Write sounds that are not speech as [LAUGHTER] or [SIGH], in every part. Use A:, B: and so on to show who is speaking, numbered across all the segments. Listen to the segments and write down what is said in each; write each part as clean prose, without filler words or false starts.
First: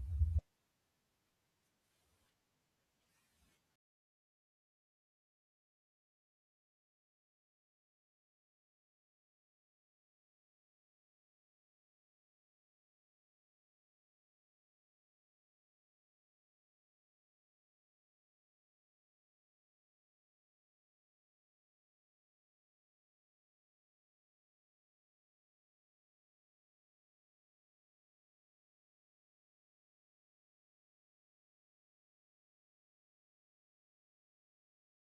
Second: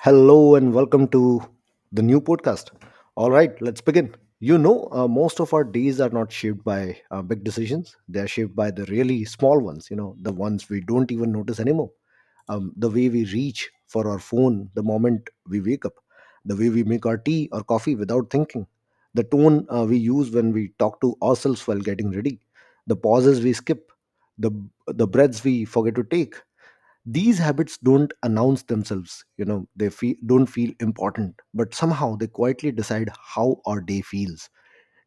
A: Hello and welcome to the new podcast. All right, let's begin. Most of our days are not shaped by big decisions. They are shaped by the really small ones, you know, the ones we don't even notice anymore. The way we reach for our phone the moment we wake up, the way we make our tea or coffee without thinking, the tone we use when we talk to ourselves while getting ready, the pauses we skip, the, the breaths we forget to take. These habits don't announce themselves. You know, they don't feel important, but somehow they quietly decide how our day feels.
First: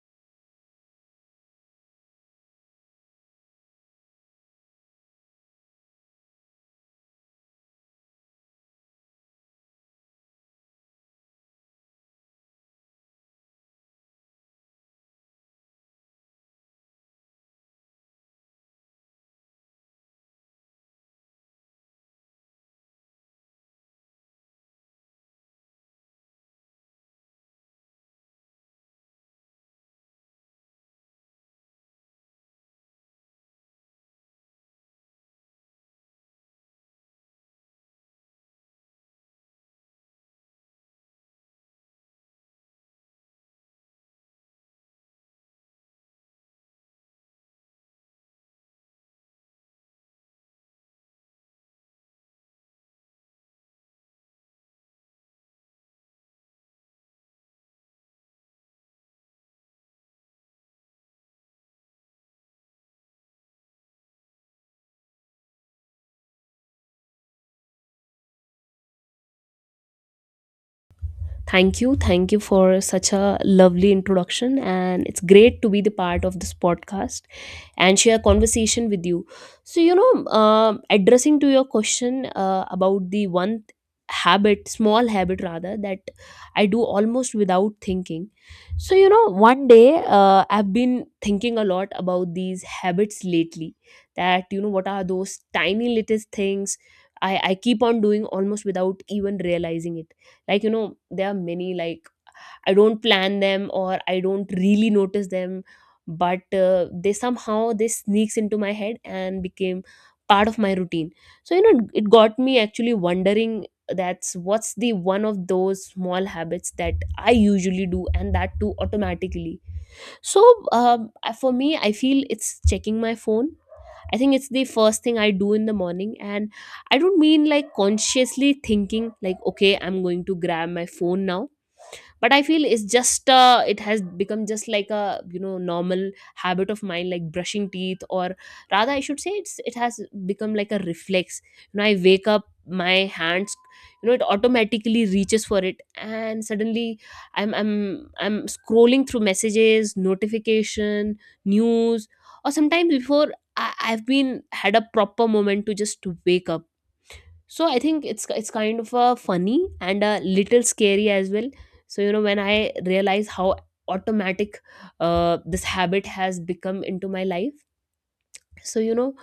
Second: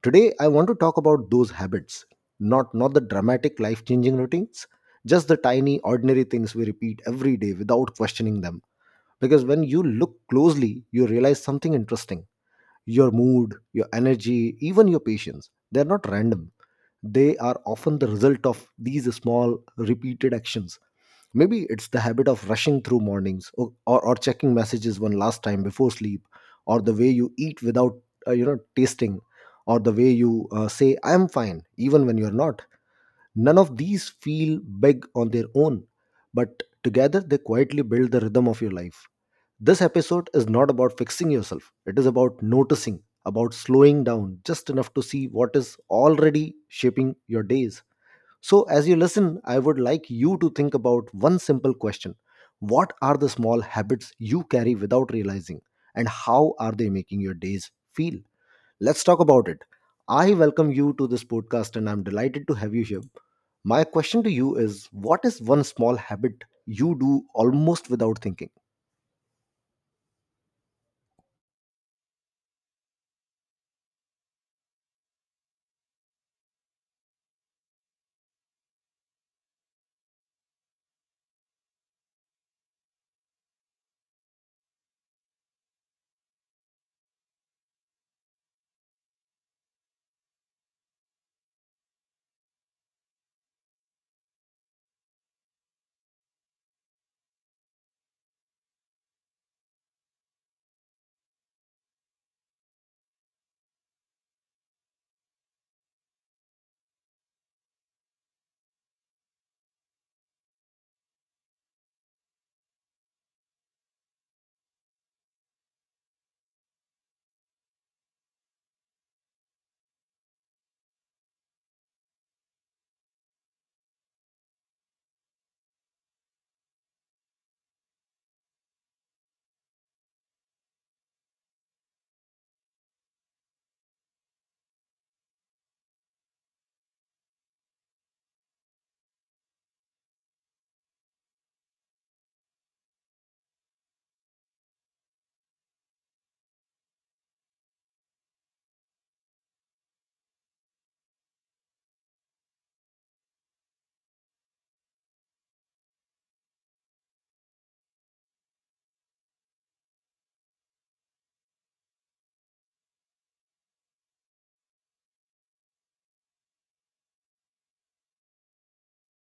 A: Today I want to talk about those habits, not the dramatic life changing routines, just the tiny ordinary things we repeat every day without questioning them. Because when you look closely, you realize something interesting. Your mood, your energy, even your patience, they're not random. They are often the result of these small repeated actions. Maybe it's the habit of rushing through mornings or checking messages one last time before sleep, or the way you eat without, tasting, or the way you say, I'm fine, even when you're not. None of these feel big on their own, but together they quietly build the rhythm of your life. This episode is not about fixing yourself, it is about noticing, about slowing down just enough to see what is already shaping your days. So, as you listen, I would like you to think about one simple question. What are the small habits you carry without realizing, and how are they making your days feel? Let's talk about it. I welcome you to this podcast, and I'm delighted to have you here. My question to you is, what is one small habit you do almost without thinking?
B: Thank you. Thank you for such a lovely introduction. And it's great to be the part of this podcast and share conversation with you. So addressing to your question about the one habit, small habit rather, that I do almost without thinking. So one day, I've been thinking a lot about these habits lately, that you know what are those tiny little things I keep on doing almost without even realizing it. Like, you know, there are many. Like, I don't plan them or I don't really notice them, but they somehow they sneaks into my head and became part of my routine. So you know, it got me actually wondering that's what's the one of those small habits that I usually do and that too automatically. So for me, I feel it's checking my phone. I think it's the first thing I do in the morning. And I don't mean like consciously thinking, like, okay, I'm going to grab my phone now, but I feel it's just, it has become just like a, you know, normal habit of mine like brushing teeth, or rather I should say it's, it has become like a reflex. You know, I wake up, my hands, you know, it automatically reaches for it, and suddenly I'm I'm scrolling through messages, notification, news, or sometimes before I, I've been had a proper moment to just wake up. So I think it's kind of a funny and a little scary as well. So you know, when I realize how automatic this habit has become into my life. so you know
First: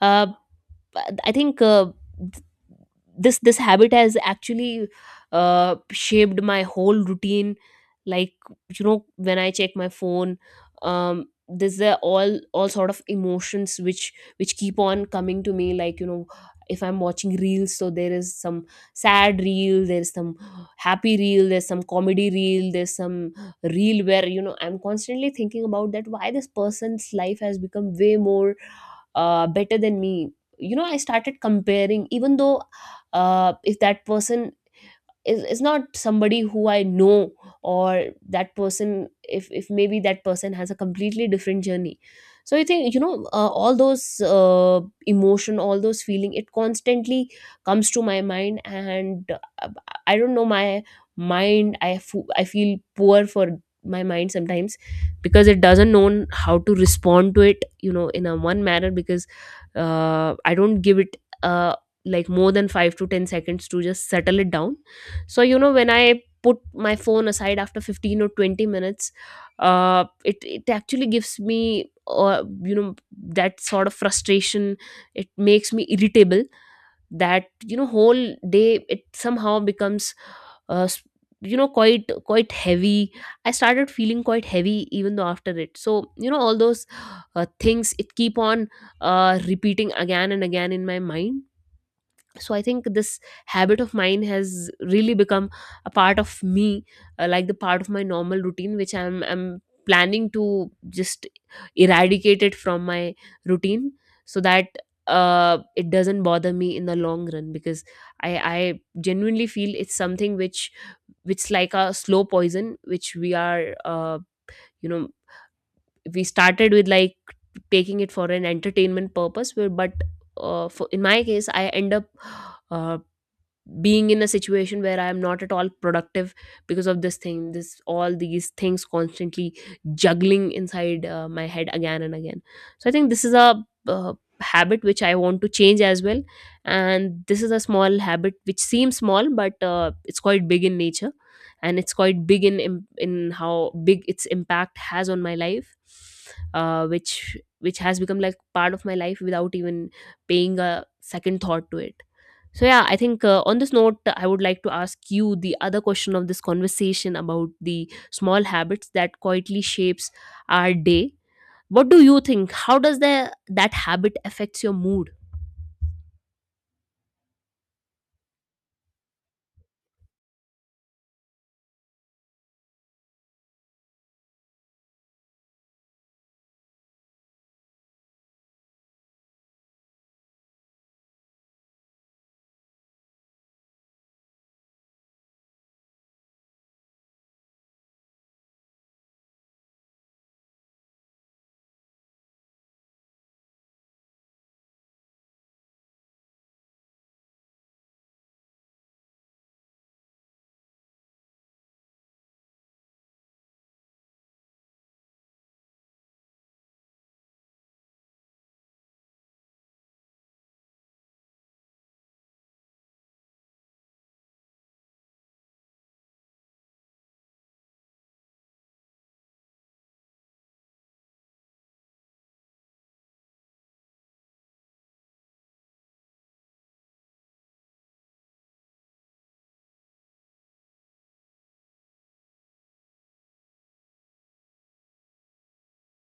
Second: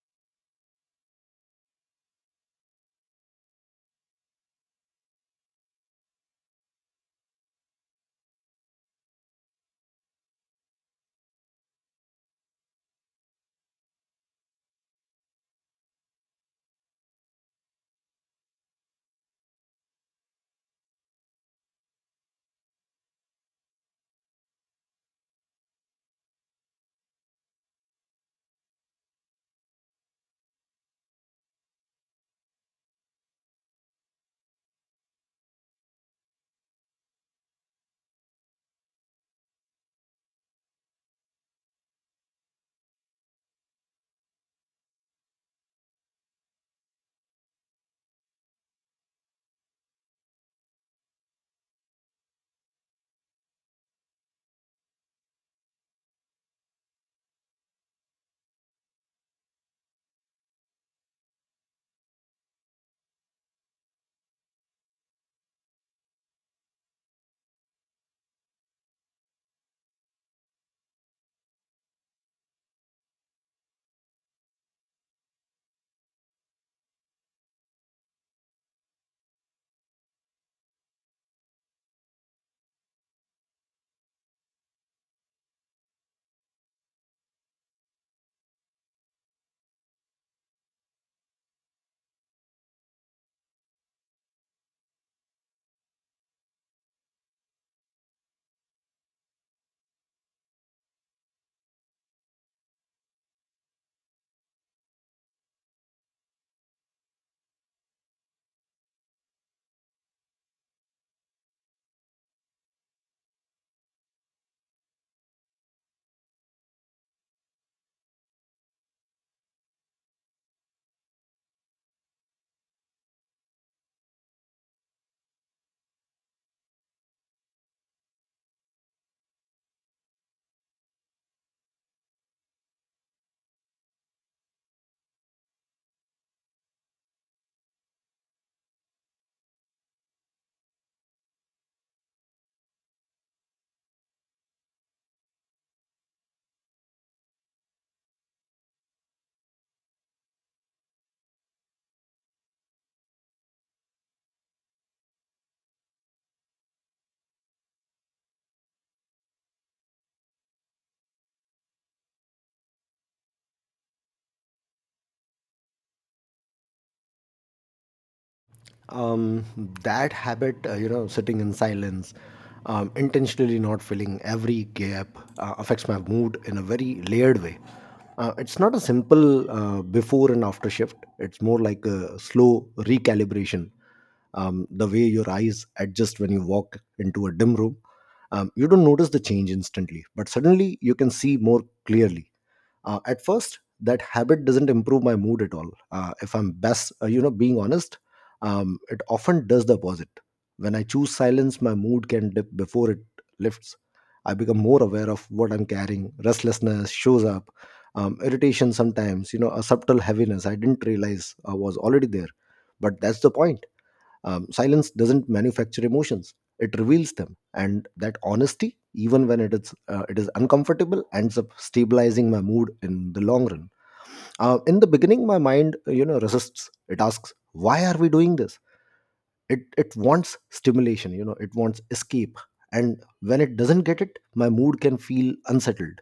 B: uh, i think uh, th- this habit has actually uh, shaped my whole routine. Like, you know, when I check my phone, um there's the all sort of emotions which keep on coming to me. Like, you know, if I'm watching reels, so there is some sad reel, there's some happy reel, there's some comedy reel, there's some reel where, you know, I'm constantly thinking about that why this person's life has become way more better than me. You know, I started comparing, even though, if that person is not somebody who I know, or that person if maybe that person has a completely different journey. So I think, you know, all those emotion, all those feeling, it constantly comes to my mind. And uh, I don't know, my mind, I feel poor for my mind sometimes because it doesn't know how to respond to it, you know, in a one manner. Because I don't give it uh, like more than 5 to 10 seconds to just settle it down. So you know, when I put my phone aside after 15 or 20 minutes, it, it actually gives me, you know, that sort of frustration. It makes me irritable, that you know, whole day it somehow becomes uh, s- you know, quite, quite heavy. I started feeling quite heavy even though after it. So you know, all those things, it keep on repeating again and again in my mind. So I think this habit of mine has really become a part of me, like the part of my normal routine, which I'm planning to just eradicate it from my routine, so that it doesn't bother me in the long run. Because i I genuinely feel it's something which like a slow poison, which we are, you know, we started with like taking it for an entertainment purpose where, but in my case, I end up uh, being in a situation where I am not at all productive because of this thing, this all these things constantly juggling inside my head again and again. So I think this is a, habit which I want to change as well. And this is a small habit which seems small, but it's quite big in nature, and it's quite big in in how big its impact has on my life, which has become like part of my life without even paying a second thought to it. So yeah, I think, on this note, I would like to ask you the other question of this conversation about the small habits that quietly shapes our day. What do you think? How does the that habit affects your mood?
A: um, that habit, sitting in silence, intentionally not filling every gap, affects my mood in a very layered way. It's not a simple before and after shift. It's more like a slow recalibration. The way your eyes adjust when you walk into a dim room, you don't notice the change instantly, but suddenly you can see more clearly. At first, that habit doesn't improve my mood at all, if I'm best, being honest. It often does the opposite. When I choose silence, my mood can dip before it lifts. I become more aware of what I'm carrying. Restlessness shows up, irritation sometimes, you know, a subtle heaviness I didn't realize was already there. But that's the point. Silence doesn't manufacture emotions; it reveals them, and that honesty, even when it is uncomfortable, ends up stabilizing my mood in the long run. In the beginning, my mind, resists. It asks, "Why are we doing this?" It wants stimulation. You know, it wants escape, and when it doesn't get it, my mood can feel unsettled,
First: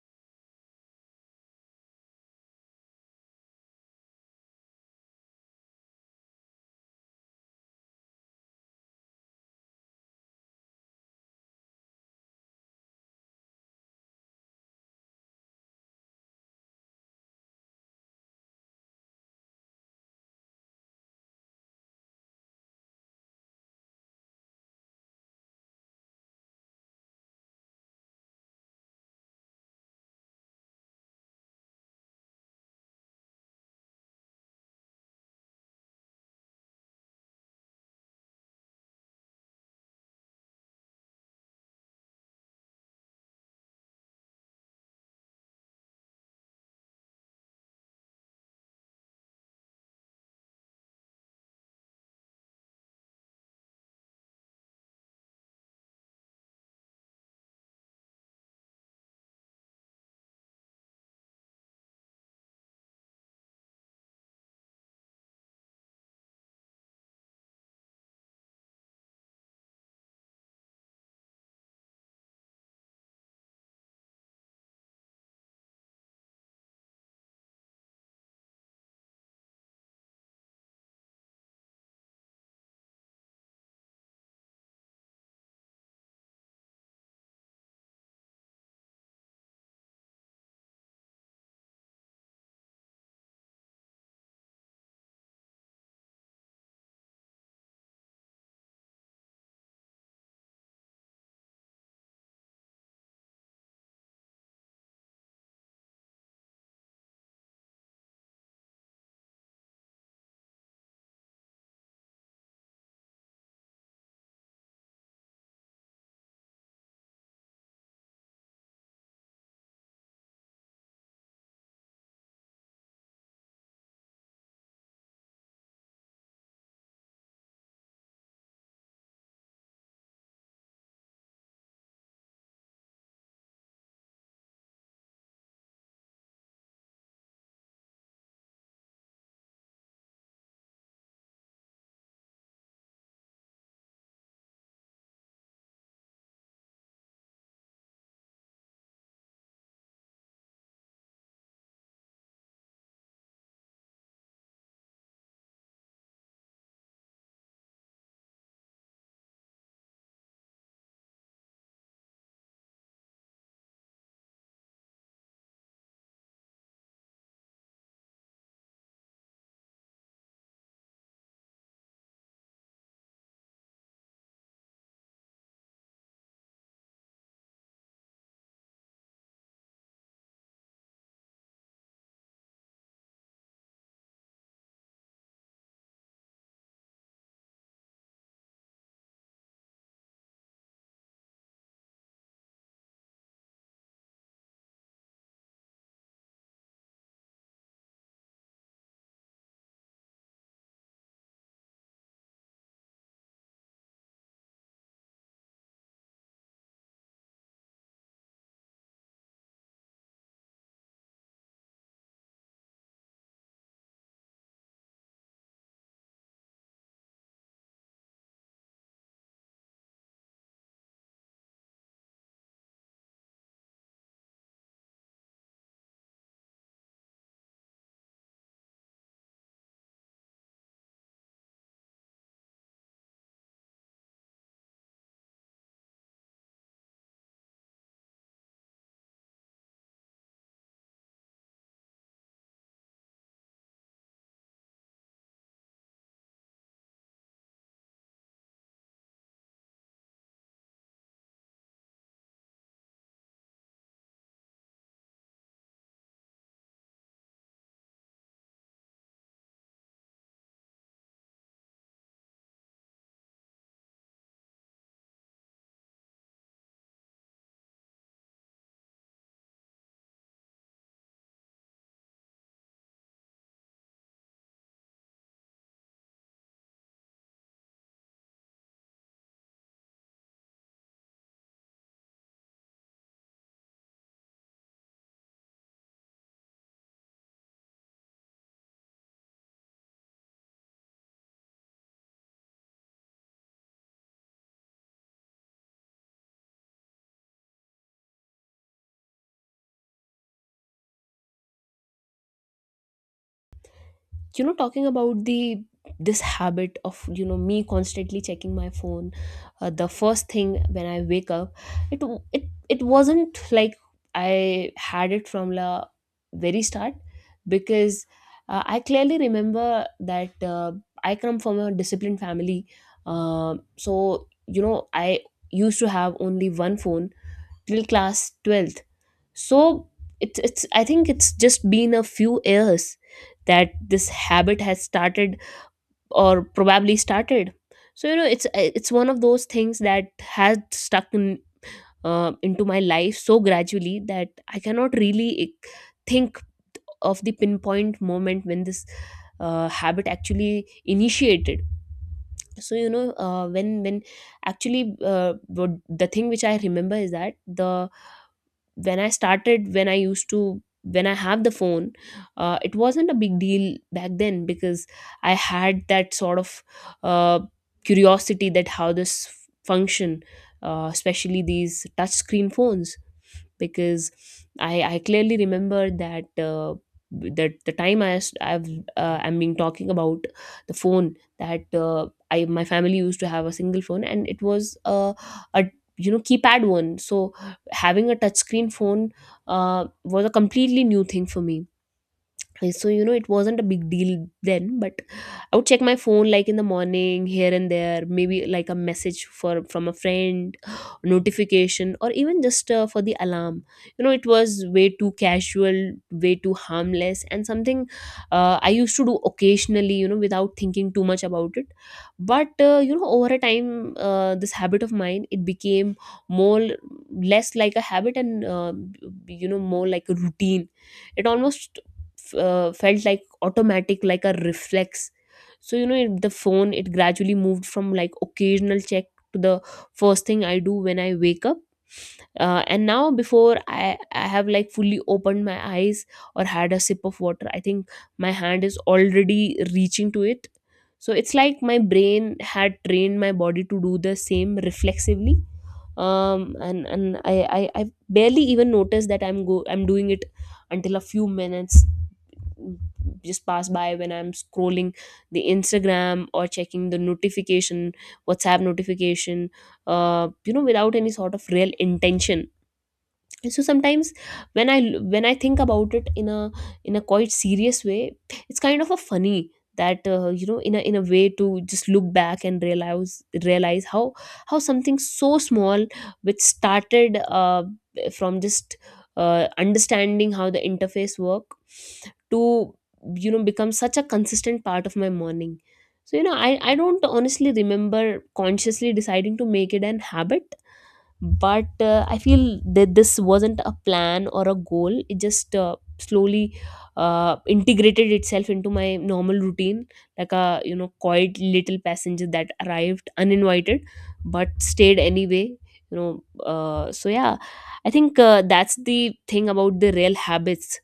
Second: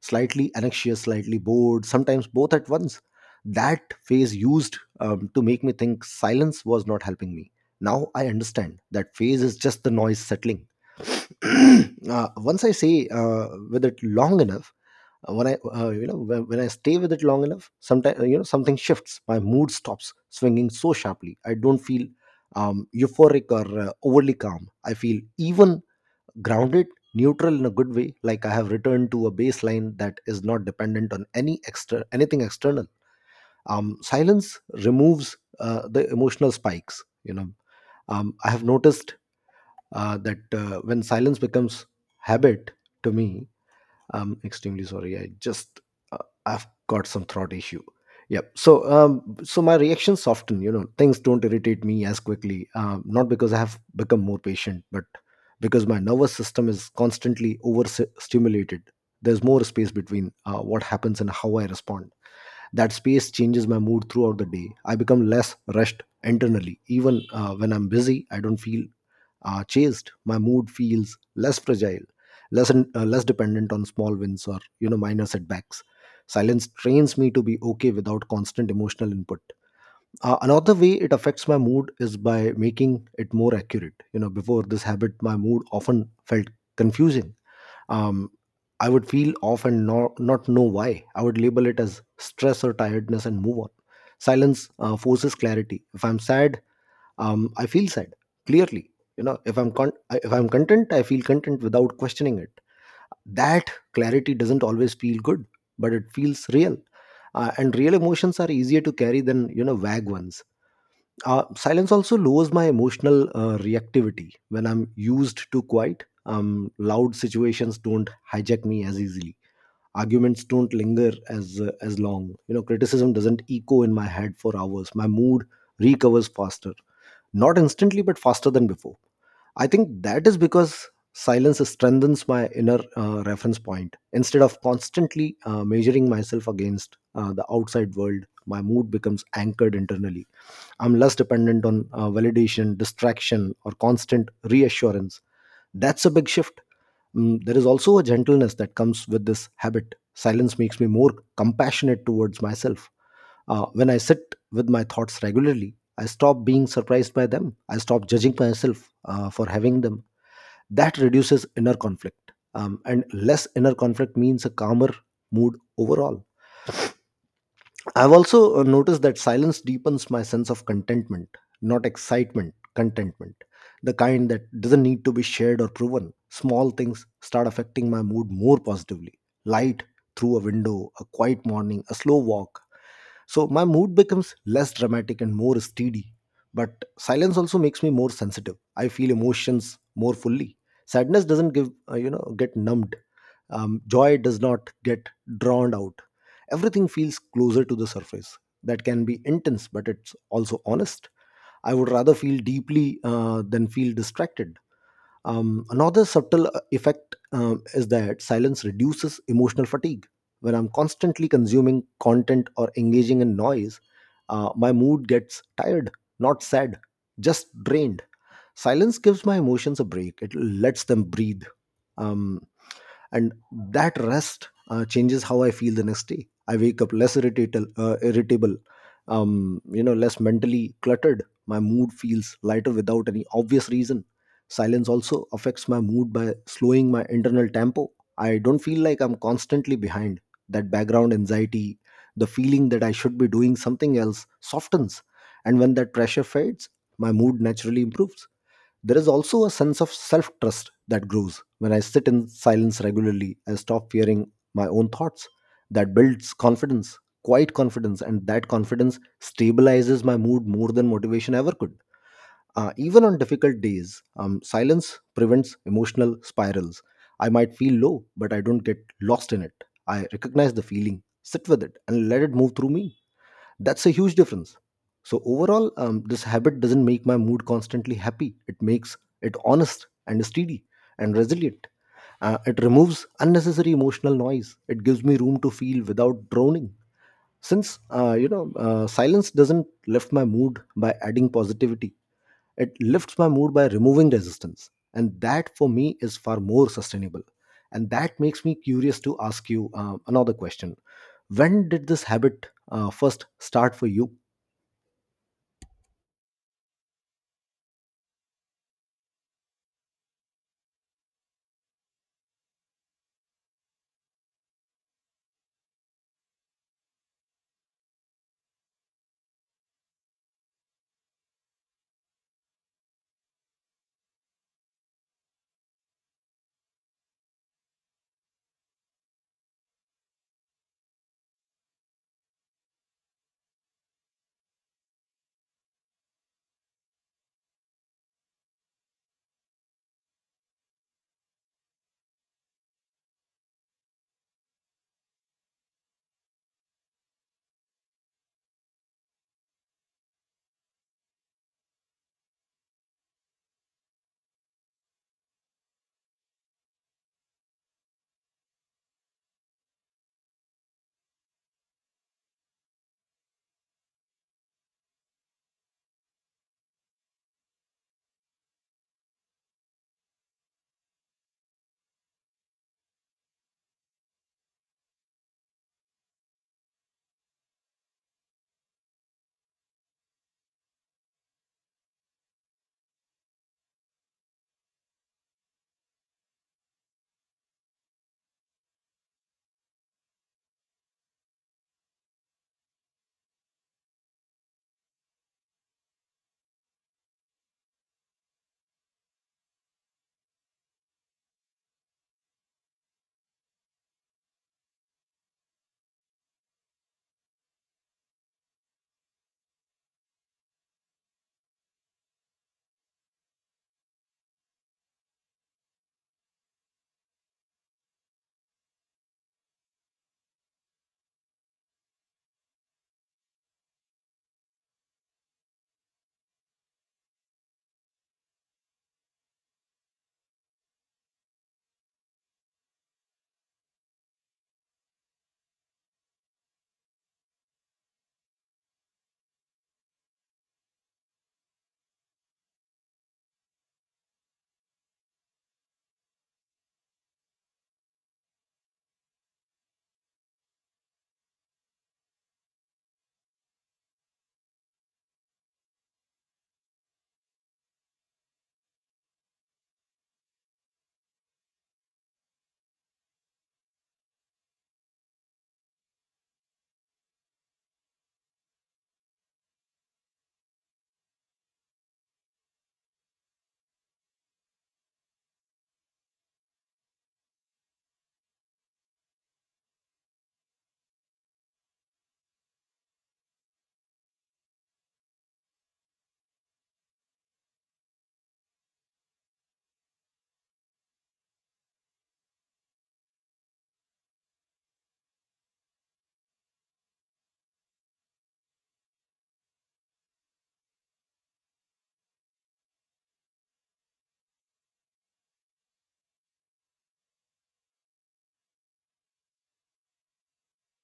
A: slightly anxious, slightly bored, sometimes both at once. That phase used to make me think silence was not helping me. Now I understand that phase is just the noise settling. [CLEARS THROAT] Once I say with it long enough, When I when I stay with it long enough, sometimes, you know, something shifts. My mood stops swinging so sharply. I don't feel euphoric or overly calm. I feel even, grounded, neutral, in a good way, like I have returned to a baseline that is not dependent on any extra anything external. Silence removes the emotional spikes, you know. I have noticed that when silence becomes habit to me. I'm extremely sorry. I just, uh, I've got some throat issue. Yep. So so my reactions soften. You know, things don't irritate me as quickly. Not because I have become more patient, but because my nervous system is constantly overstimulated. There's more space between what happens and how I respond. That space changes my mood throughout the day. I become less rushed internally. Even when I'm busy, I don't feel are chased, my mood feels less fragile, less dependent on small wins or, you know, minor setbacks. Silence trains me to be okay without constant emotional input. Another way it affects my mood is by making it more accurate. You know, before this habit, my mood often felt confusing. Um, I would feel off and not know why. I would label it as stress or tiredness and move on. Silence forces clarity. If I'm sad, I feel sad clearly. You know, if I'm content, I feel content without questioning it. That clarity doesn't always feel good, but it feels real. And real emotions are easier to carry than, you know, vague ones. Silence also lowers my emotional reactivity when I'm used to quiet. Loud situations don't hijack me as easily. Arguments don't linger as long. You know, criticism doesn't echo in my head for hours. My mood recovers faster, not instantly, but faster than before. I think that is because silence strengthens my inner reference point. Instead of constantly measuring myself against the outside world, my mood becomes anchored internally. I'm less dependent on validation, distraction, or constant reassurance. That's a big shift. Mm, there is also a gentleness that comes with this habit. Silence makes me more compassionate towards myself. When I sit with my thoughts regularly, I stop being surprised by them. I stop judging myself for having them. That reduces inner conflict. And less inner conflict means a calmer mood overall. I've also noticed that silence deepens my sense of contentment, not excitement, contentment, the kind that doesn't need to be shared or proven. Small things start affecting my mood more positively. Light through a window, a quiet morning, a slow walk, so my mood becomes less dramatic and more steady. But silence also makes me more sensitive. I feel emotions more fully. Sadness doesn't get numbed. Joy does not get drowned out. Everything feels closer to the surface. That can be intense, but it's also honest. I would rather feel deeply than feel distracted. Another subtle effect is that silence reduces emotional fatigue. When I'm constantly consuming content or engaging in noise, my mood gets tired, not sad, just drained. Silence gives my emotions a break, it lets them breathe. Um, and that rest changes how I feel the next day. I wake up less irritable, you know, less mentally cluttered. My mood feels lighter without any obvious reason. Silence also affects my mood by slowing my internal tempo. I don't feel like I'm constantly behind. That background anxiety, the feeling that I should be doing something else, softens, and when that pressure fades, my mood naturally improves. There is also a sense of self trust that grows. When I sit in silence regularly, I stop fearing my own thoughts. That builds confidence, quiet confidence, and that confidence stabilizes my mood more than motivation ever could. Even on difficult days, silence prevents emotional spirals. I might feel low, but I don't get lost in it. I recognize the feeling, sit with it, and let it move through me. That's a huge difference. So overall, this habit doesn't make my mood constantly happy. It makes it honest and steady and resilient. It removes unnecessary emotional noise. It gives me room to feel without drowning. Since silence doesn't lift my mood by adding positivity. It lifts my mood by removing resistance, and that for me is far more sustainable. And that makes me curious to ask you another question. When did this habit first start for you?
B: You know, talking about the, this habit of, you know, me constantly checking my phone, the first thing when I wake up, it wasn't like I had it from the very start. Because I clearly remember that, I come from a disciplined family. So you know, I used to have only one phone till class 12th. So it's I think it's just been a few years that this habit has started, or probably started. So you know, it's one of those things that has stuck in, into my life so gradually that I cannot really think of the pinpoint moment when this habit actually initiated. So you know, when actually the thing which I remember is that the, when I started when I used to when I have the phone, it wasn't a big deal back then. Because I had that sort of uh, curiosity that how this function, especially these touch screen phones. Because I clearly remember that. That the time I, s- I've, I'm been talking about the phone, that I, my family used to have a single phone, and it was a, you know, keypad one. So having a touchscreen phone was a completely new thing for me. So you know, it wasn't a big deal then, but I would check my phone like in the morning here and there, maybe like a message for from a friend, notification, or even just for the alarm. You know, it was way too casual, way too harmless, and something I used to do occasionally, you know, without thinking too much about it. But you know, over a time, this habit of mine, it became more less like a habit, and you know, more like a routine. It almost felt like automatic, like a reflex. So you know, it, the phone, it gradually moved from like occasional check to the first thing I do when I wake up. Uh, and now, before I have like fully opened my eyes or had a sip of water, I think my hand is already reaching to it. So it's like my brain had trained my body to do the same reflexively. um and and i I barely even notice that I'm doing it until a few minutes just pass by, when I'm scrolling the Instagram or checking the notification, WhatsApp notification, you know, without any sort of real intention. So sometimes, when I when I think about it in a, in a quite serious way, it's kind of a funny that, you know, in a, in a way to just look back and realize how something so small, which started from just understanding how the interface work, to, you know, become such a consistent part of my morning. So you know, I don't honestly remember consciously deciding to make it an habit. But I feel that this wasn't a plan or a goal. It just slowly integrated itself into my normal routine, like a, you know, quiet little passenger that arrived uninvited but stayed anyway. You know, so yeah, I think, that's the thing about the real habits,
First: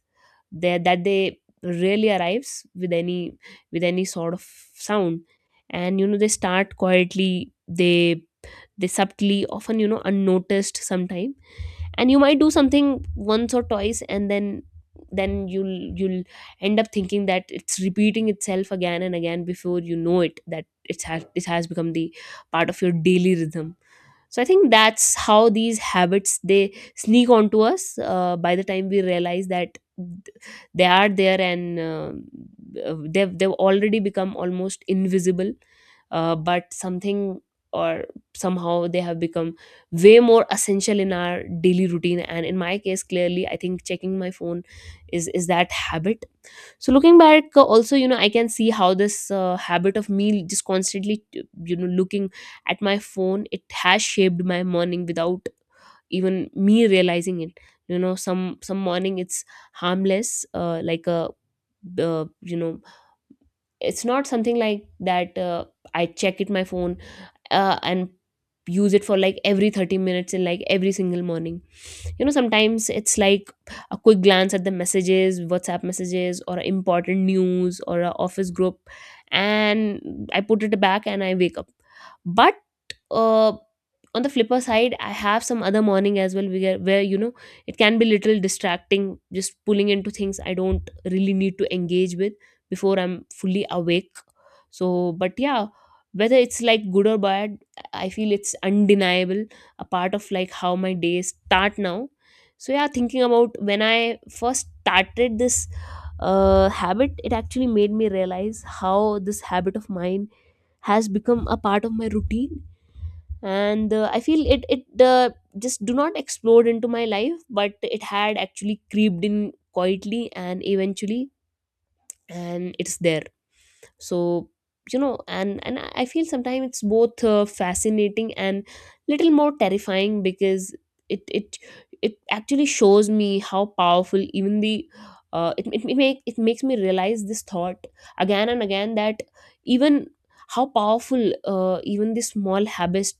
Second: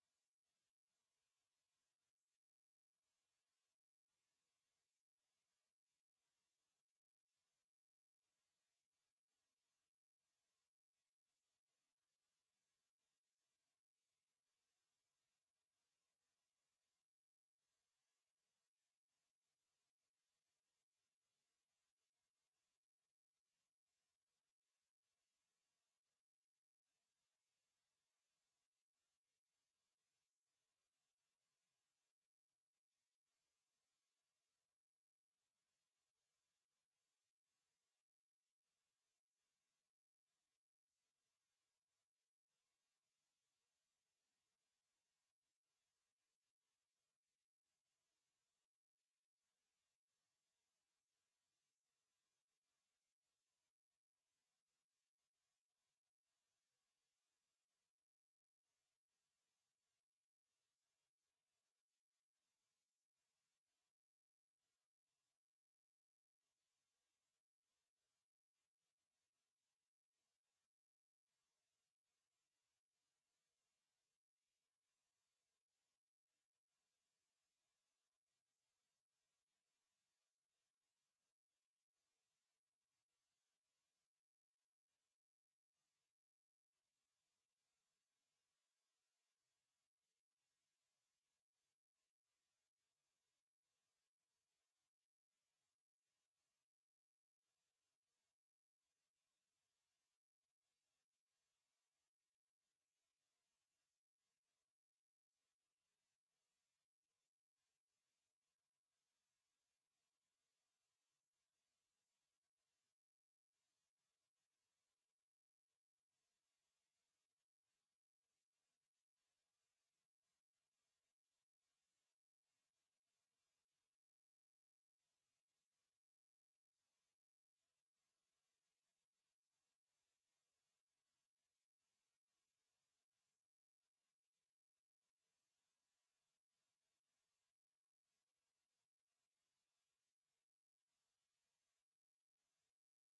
B: there that they really arrives with any, with any sort of sound. And you know, they start quietly, they subtly, often, you know, unnoticed sometime. And you might do something once or twice, and then you'll end up thinking that it's repeating itself again and again, before you know it, that it has become the part of your daily rhythm. So I think that's how these habits, they sneak onto us, by the time we realize that they are there, and they've already become almost invisible. But something, or somehow, they have become way more essential in our daily routine. And in my case, clearly, I think checking my phone is that habit. So looking back, also, you know, I can see how this habit of me just constantly, you know, looking at my phone, it has shaped my morning without even me realizing it. You know, some morning it's harmless, like a, you know, it's not something like that, I check it my phone, and use it for like every 30 minutes and like every single morning. You know, sometimes it's like a quick glance at the messages, WhatsApp messages or important news or a office group, and I put it back and I wake up. But uh, on the flipper side I have some other morning as well, where you know, it can be little distracting, just pulling into things I don't really need to engage with before I'm fully awake. So but yeah, whether it's like good or bad, I feel it's undeniable, a part of like how my days start now. So yeah, thinking about when I first started this habit, it actually made me realize how this habit of mine has become a part of my routine. And I feel it just do not explode into my life, but it had actually creeped in quietly and eventually, and it's there. So you know, and I feel sometimes it's both fascinating and little more terrifying because it it actually shows me how powerful even the it makes me realize this thought again and again that even how powerful even the small habits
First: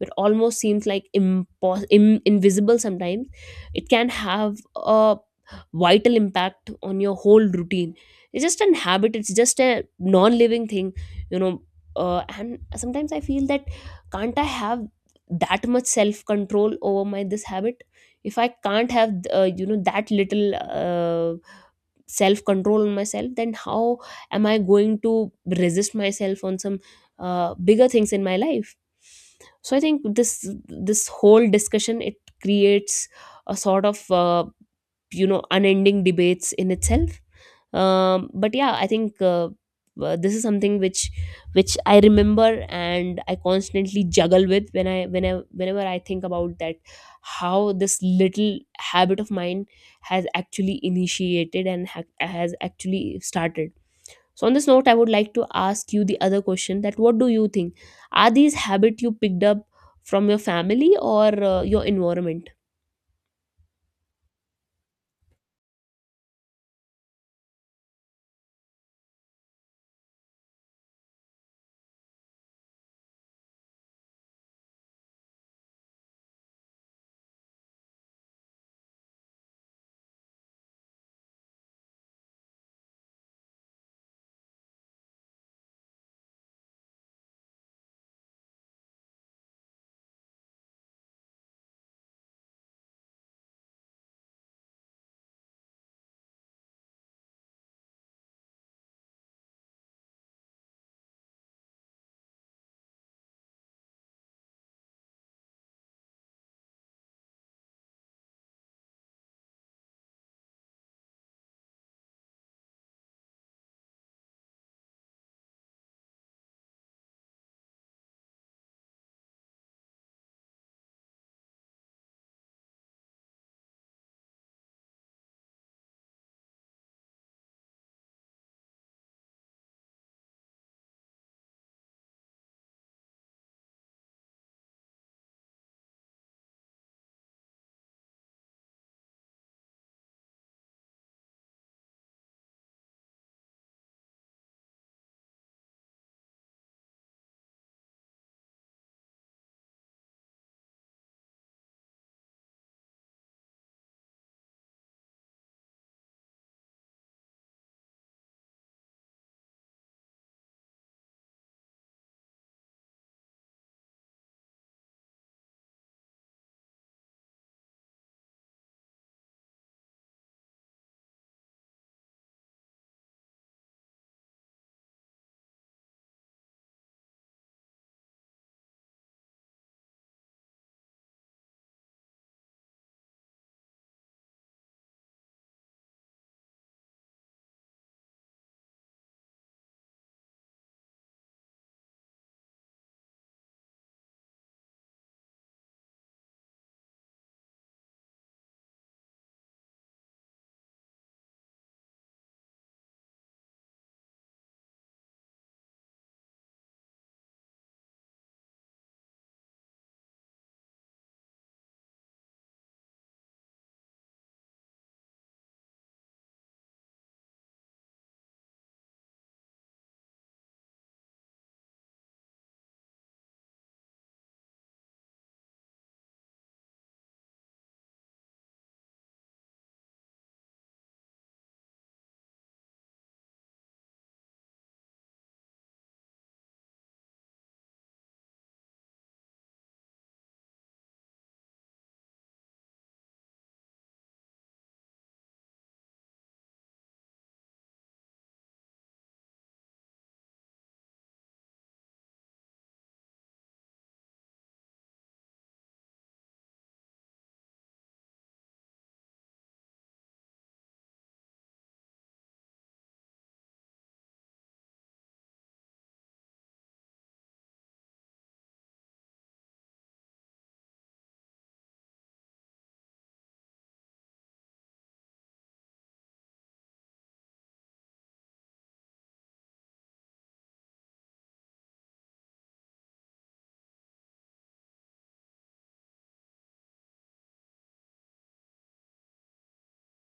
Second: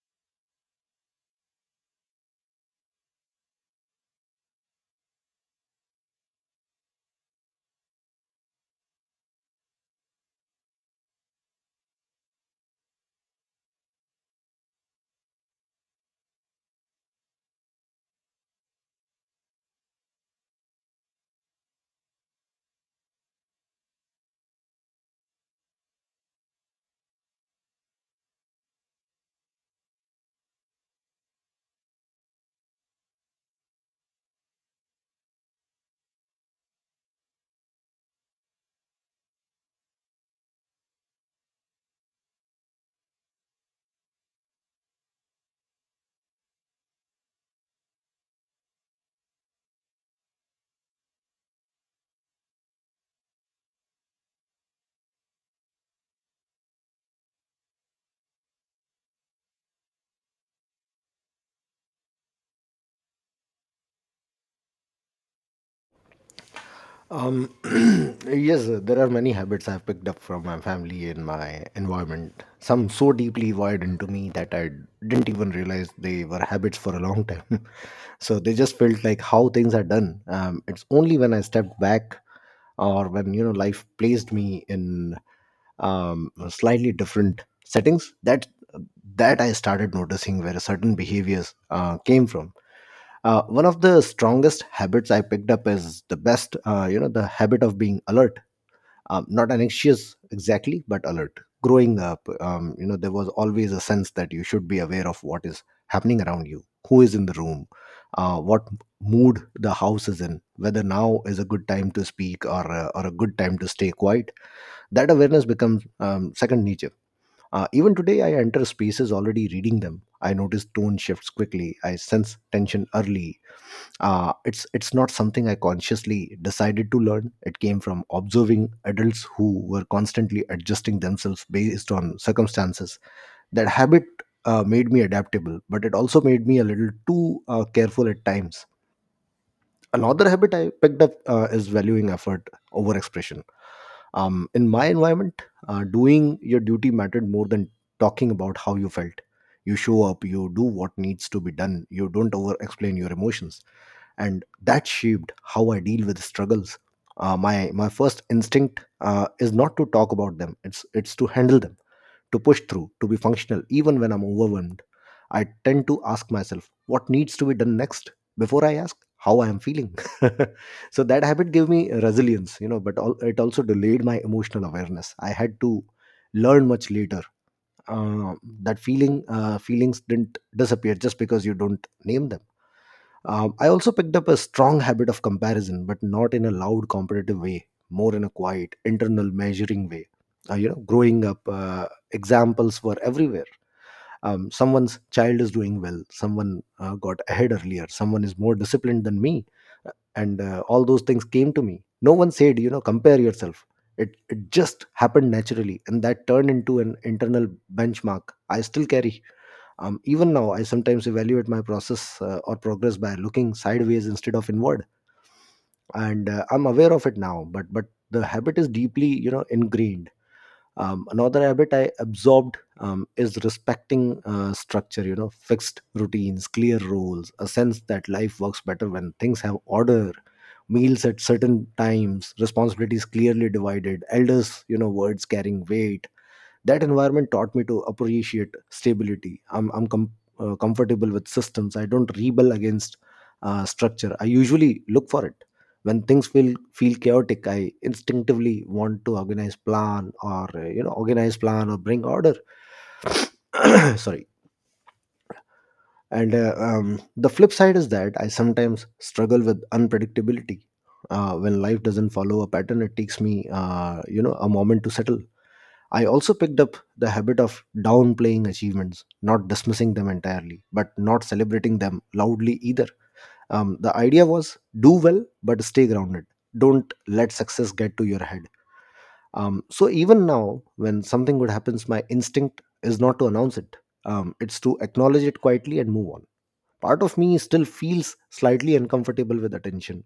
B: that almost seems like invisible sometimes, it can have a vital impact on your whole routine. It's just an habit, it's just a non-living thing, you know. And sometimes I feel that can't I have that much self control over my this habit. If I can't have you know that little uh, self control on myself, then how am I going to resist myself on some bigger things in my life. So I think this whole discussion, it creates a sort of you know unending debates in itself. But yeah, I think this is something which I remember and I constantly juggle with whenever I think about that, how this little habit of mine has actually initiated and has actually started. So on this note, I would like to ask you the other question, that what do you think, are these habits you picked up from your family or your environment?
A: Um, [CLEARS THROAT] yes, there are many habits I've picked up from my family and my environment. Some so deeply wired into me that I didn't even realize they were habits for a long time. [LAUGHS] So they just felt like how things are done. It's only when I stepped back or when, you know, life placed me in slightly different settings that I started noticing where certain behaviors came from. Uh, one of the strongest habits I picked up is the best, the habit of being alert. Not anxious exactly, but alert. Growing up, you know, there was always a sense that you should be aware of what is happening around you, who is in the room, what mood the house is in, whether now is a good time to speak or or a good time to stay quiet. That awareness becomes second nature. Even today, I enter spaces already reading them. I notice tone shifts quickly. I sense tension early. It's not something I consciously decided to learn. It came from observing adults who were constantly adjusting themselves based on circumstances. That habit made me adaptable, but it also made me a little too careful at times. Another habit I picked up is valuing effort over expression. In my environment, doing your duty mattered more than talking about how you felt. You show up, you do what needs to be done, you don't over explain your emotions. And that shaped how I deal with struggles. My first instinct is not to talk about them, it's to handle them, to push through, to be functional even when I'm overwhelmed. I tend to ask myself what needs to be done next before I ask how I am feeling. [LAUGHS] So that habit gave me resilience, you know, but it also delayed my emotional awareness. I had to learn much later uh, that feelings didn't disappear just because you don't name them. I also picked up a strong habit of comparison, but not in a loud competitive way, more in a quiet, internal, measuring way. You know, growing up, examples were everywhere. Someone's child is doing well, someone got ahead earlier, someone is more disciplined than me, and all those things came to me. No one said, you know, compare yourself. It just happened naturally, and that turned into an internal benchmark I still carry. Even now, I sometimes evaluate my process or progress by looking sideways instead of inward, and I'm aware of it now. But the habit is deeply, you know, ingrained. Another habit I absorbed is respecting structure. You know, fixed routines, clear roles, a sense that life works better when things have order, meals at certain times, responsibilities clearly divided, elders, you know, words carrying weight. That environment taught me to appreciate stability. I'm comfortable with systems. I don't rebel against structure, I usually look for it. When things feel chaotic, I instinctively want to organize, plan, or organize, plan, or bring order. [COUGHS] [CLEARS THROAT] Sorry. And the flip side is that I sometimes struggle with unpredictability. When life doesn't follow a pattern, it takes me a moment to settle. I also picked up the habit of downplaying achievements, not dismissing them entirely, but not celebrating them loudly either. The idea was do well, but stay grounded. Don't let success get to your head. So even now, when something good happens, my instinct is not to announce it. It's to acknowledge it quietly and move on. Part of me still feels slightly uncomfortable with attention.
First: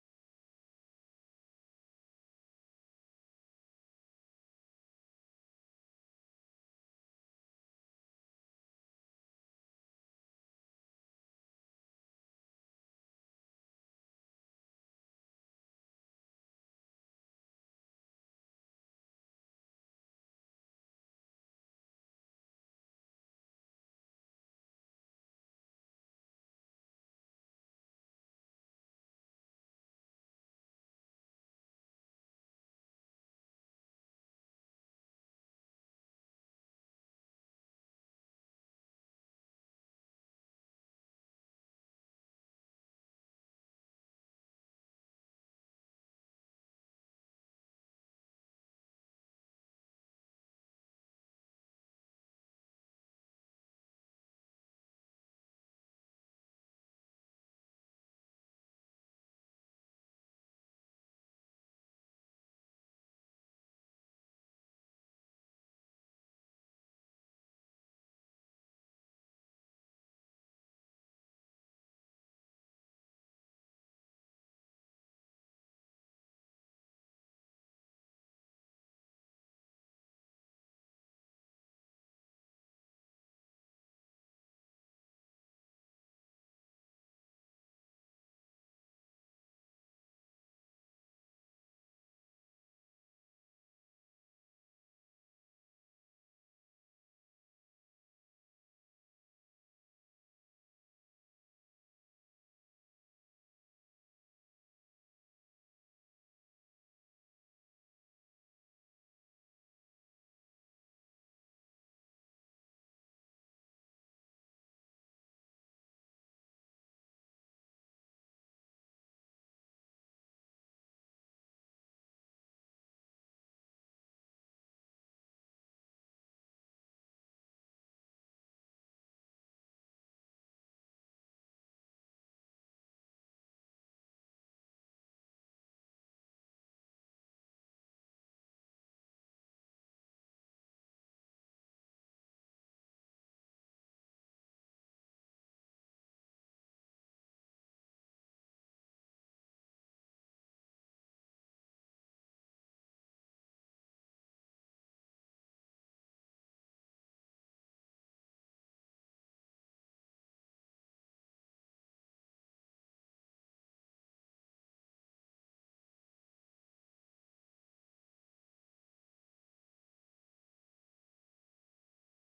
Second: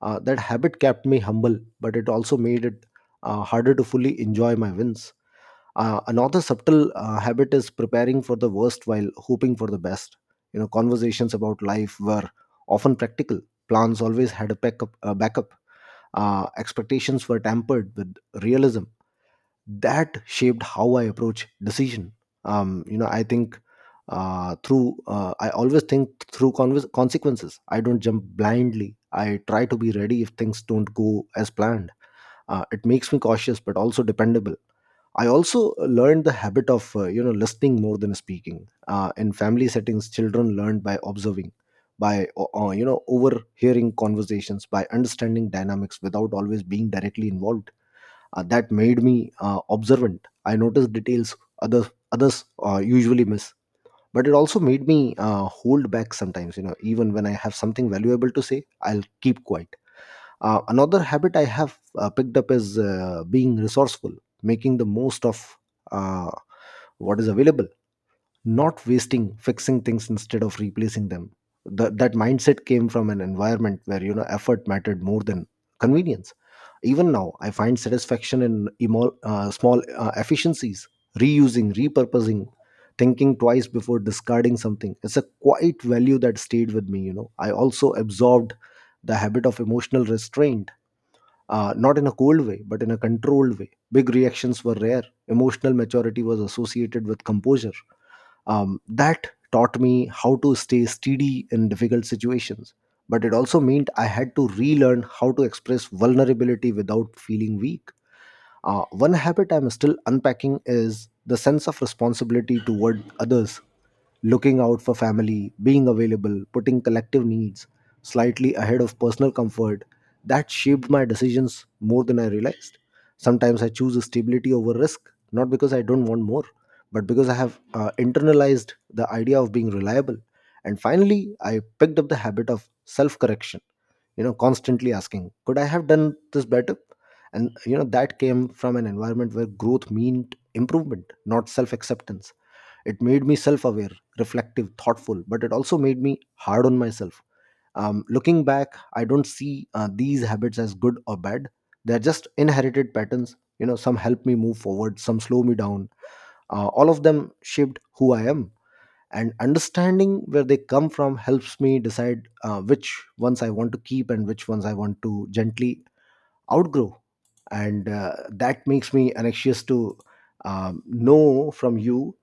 A: That habit kept me humble, but it also made it harder to fully enjoy my wins. Another subtle habit is preparing for the worst while hoping for the best. You know, conversations about life were often practical. Plans always had a backup. A backup. Expectations were tampered with realism. That shaped how I approach decision. You know, I think through. I always think through convers consequences. I don't jump blindly. I try to be ready if things don't go as planned. It makes me cautious but also dependable. I also learned the habit of, you know, listening more than speaking. In family settings, children learn by observing, by overhearing conversations, by understanding dynamics without always being directly involved. That made me observant. I noticed details others usually miss. But it also made me hold back sometimes. You know, even when I have something valuable to say, I'll keep quiet. Another habit I have picked up is being resourceful, making the most of uh, what is available, not wasting, fixing things instead of replacing them. That mindset came from an environment where, you know, effort mattered more than convenience. Even now, I find satisfaction in small efficiencies, reusing, repurposing, thinking twice before discarding something. It's a quite value that stayed with me. You know, I also absorbed the habit of emotional restraint, not in a cold way, but in a controlled way. Big reactions were rare. Emotional maturity was associated with composure. That taught me how to stay steady in difficult situations. But it also meant I had to relearn how to express vulnerability without feeling weak. One habit I'm still unpacking is the sense of responsibility toward others, looking out for family, being available, putting collective needs slightly ahead of personal comfort. That shaped my decisions more than I realized. Sometimes I choose stability over risk, not because I don't want more, but because I have internalized the idea of being reliable. And finally, I picked up the habit of self correction, you know, constantly asking, could I have done this better? And, you know, that came from an environment where growth meant improvement, not self acceptance. It made me self aware, reflective, thoughtful, but it also made me hard on myself. Looking back, I don't see these habits as good or bad. They're just inherited patterns, you know. Some help me move forward, some slow me down. All of them shaped who I am, and understanding where they come from helps me decide which ones I want to keep and which ones I want to gently outgrow. And that makes me anxious to, know from you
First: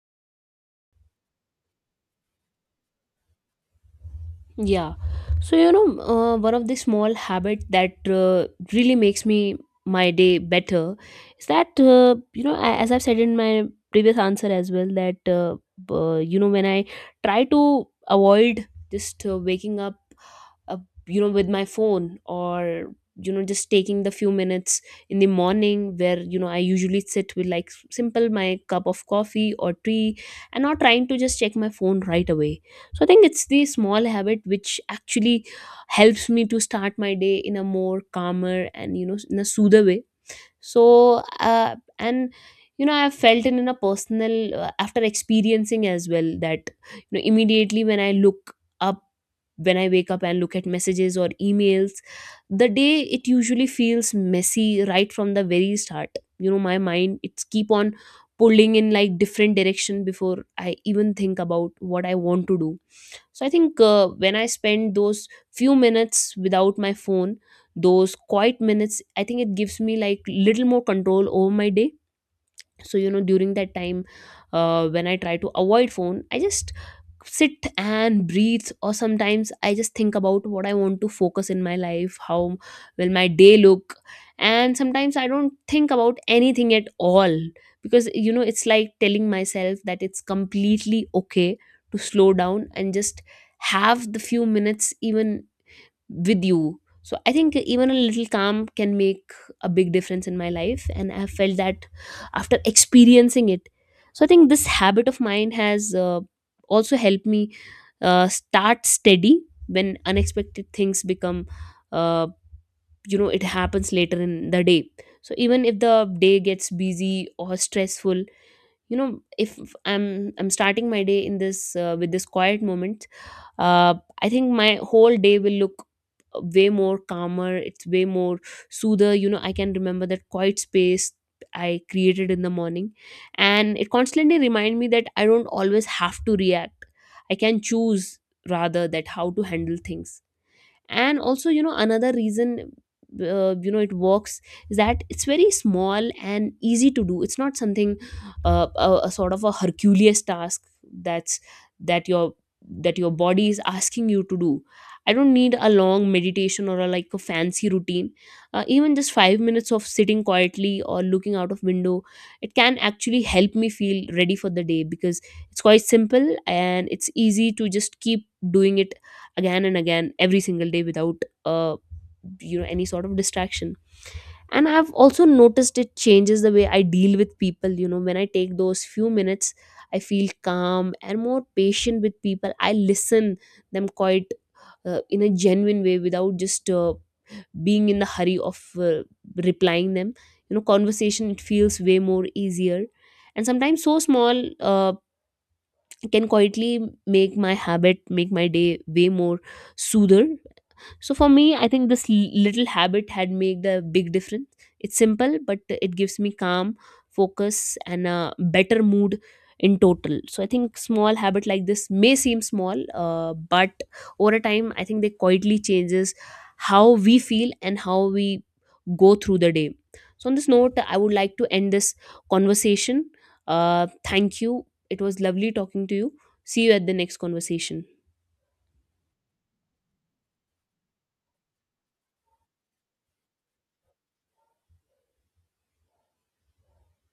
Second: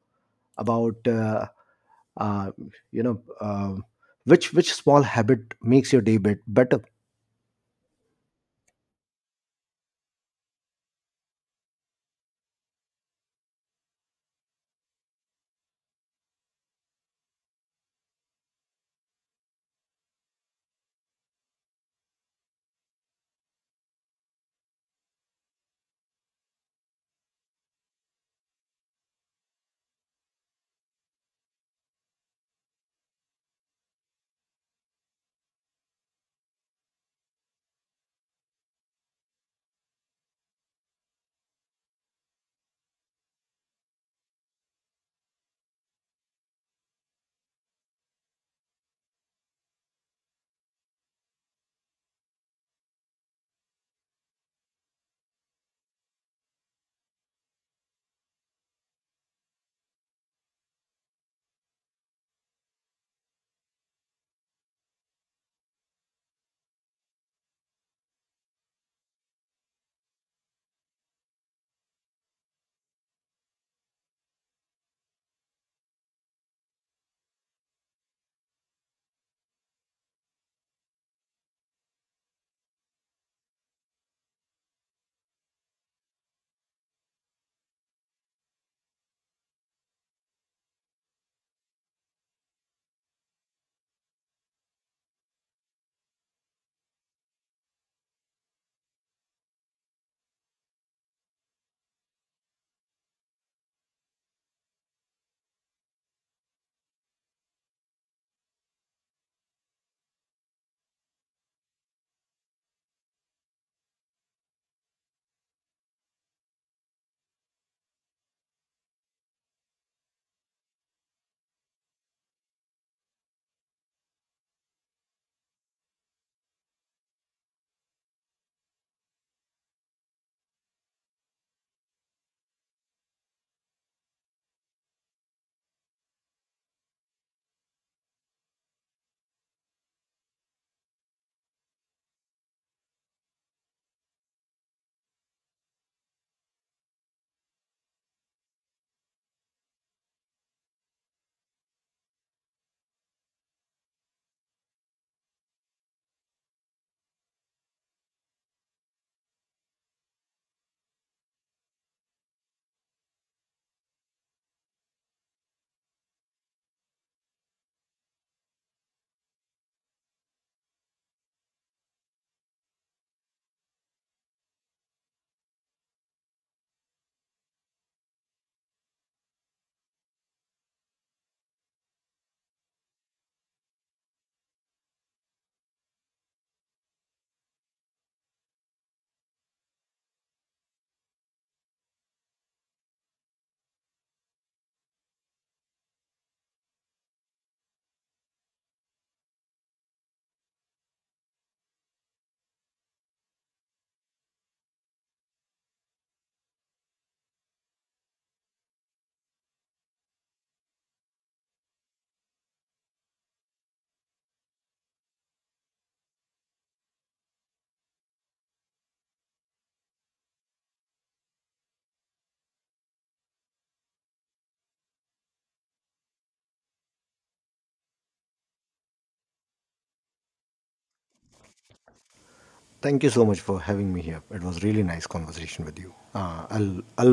A: about uh, you know um which
B: Yeah.
A: small habit
B: So, you
A: makes
B: know,
A: your day bit
B: one of the
A: better.
B: small habit that really makes me my day better is that, you know, I, as I've said in my previous answer as well, that, you know, when I try to avoid just waking up, uh, you know, with my phone or, you know, just taking the few minutes in the morning where, you know, I usually sit with like simple my cup of coffee or tea and not trying to just check my phone right away. So I think it's the small habit which actually helps me to start my day in a more calmer and you know in a soother way. So and you know, I've felt it in a personal after experiencing as well that you know, immediately when I look up, when I wake up and look at messages or emails, the day it usually feels messy right from the very start. You know, my mind it's keep on pulling in like different direction before I even think about what I want to do. So I think when I spend those few minutes without my phone, those quiet minutes, I think it gives me like little more control over my day. So you know, during that time, when I try to avoid phone, I just sit and breathe, or sometimes I just think about what I want to focus in my life, how will my day look. And sometimes I don't think about anything at all, because you know, it's like telling myself that it's completely okay to slow down and just have the few minutes even with you. So I think even a little calm can make a big difference in my life, and I have felt that after experiencing it. So I think this habit of mine has also helped me start steady when unexpected things become, uh, you know, it happens later in the day. So even if the day gets busy or stressful, you know, if I'm starting my day in this with this quiet moment, uh, I think my whole day will look way more calmer, it's way more soother. You know, I can remember that quiet space I created in the morning, and it constantly remind me that I don't always have to react, I can choose rather that how to handle things. And also you know, another reason you know it works is that it's very small and easy to do. It's not something a sort of a Herculean task that's that your that your body is asking you to do. I don't need a long meditation or like a fancy routine. Even just 5 minutes of sitting quietly or looking out of window, it can actually help me feel ready for the day, because it's quite simple and it's easy to just keep doing it again and again every single day without uh, you know any sort of distraction. And I've also noticed it changes the way I deal with people. You know, when I take those few minutes, I feel calm and more patient with people, I listen them quite in a genuine way without just being in the hurry of replying them. You know, conversation it feels way more easier. And sometimes so small can quietly make my habit make my day way more soother. So for me I think this little habit had made the big difference. It's simple but it gives me calm, focus, and a better mood in total. So I think small habit like this may seem small, but over time I think they quietly changes how we feel and how we go through the day. So on this note I would like to end this conversation. Thank you. It was lovely talking to you. See you at the next conversation.
A: Thank you so much for having me here. It was really nice conversation with you. I'll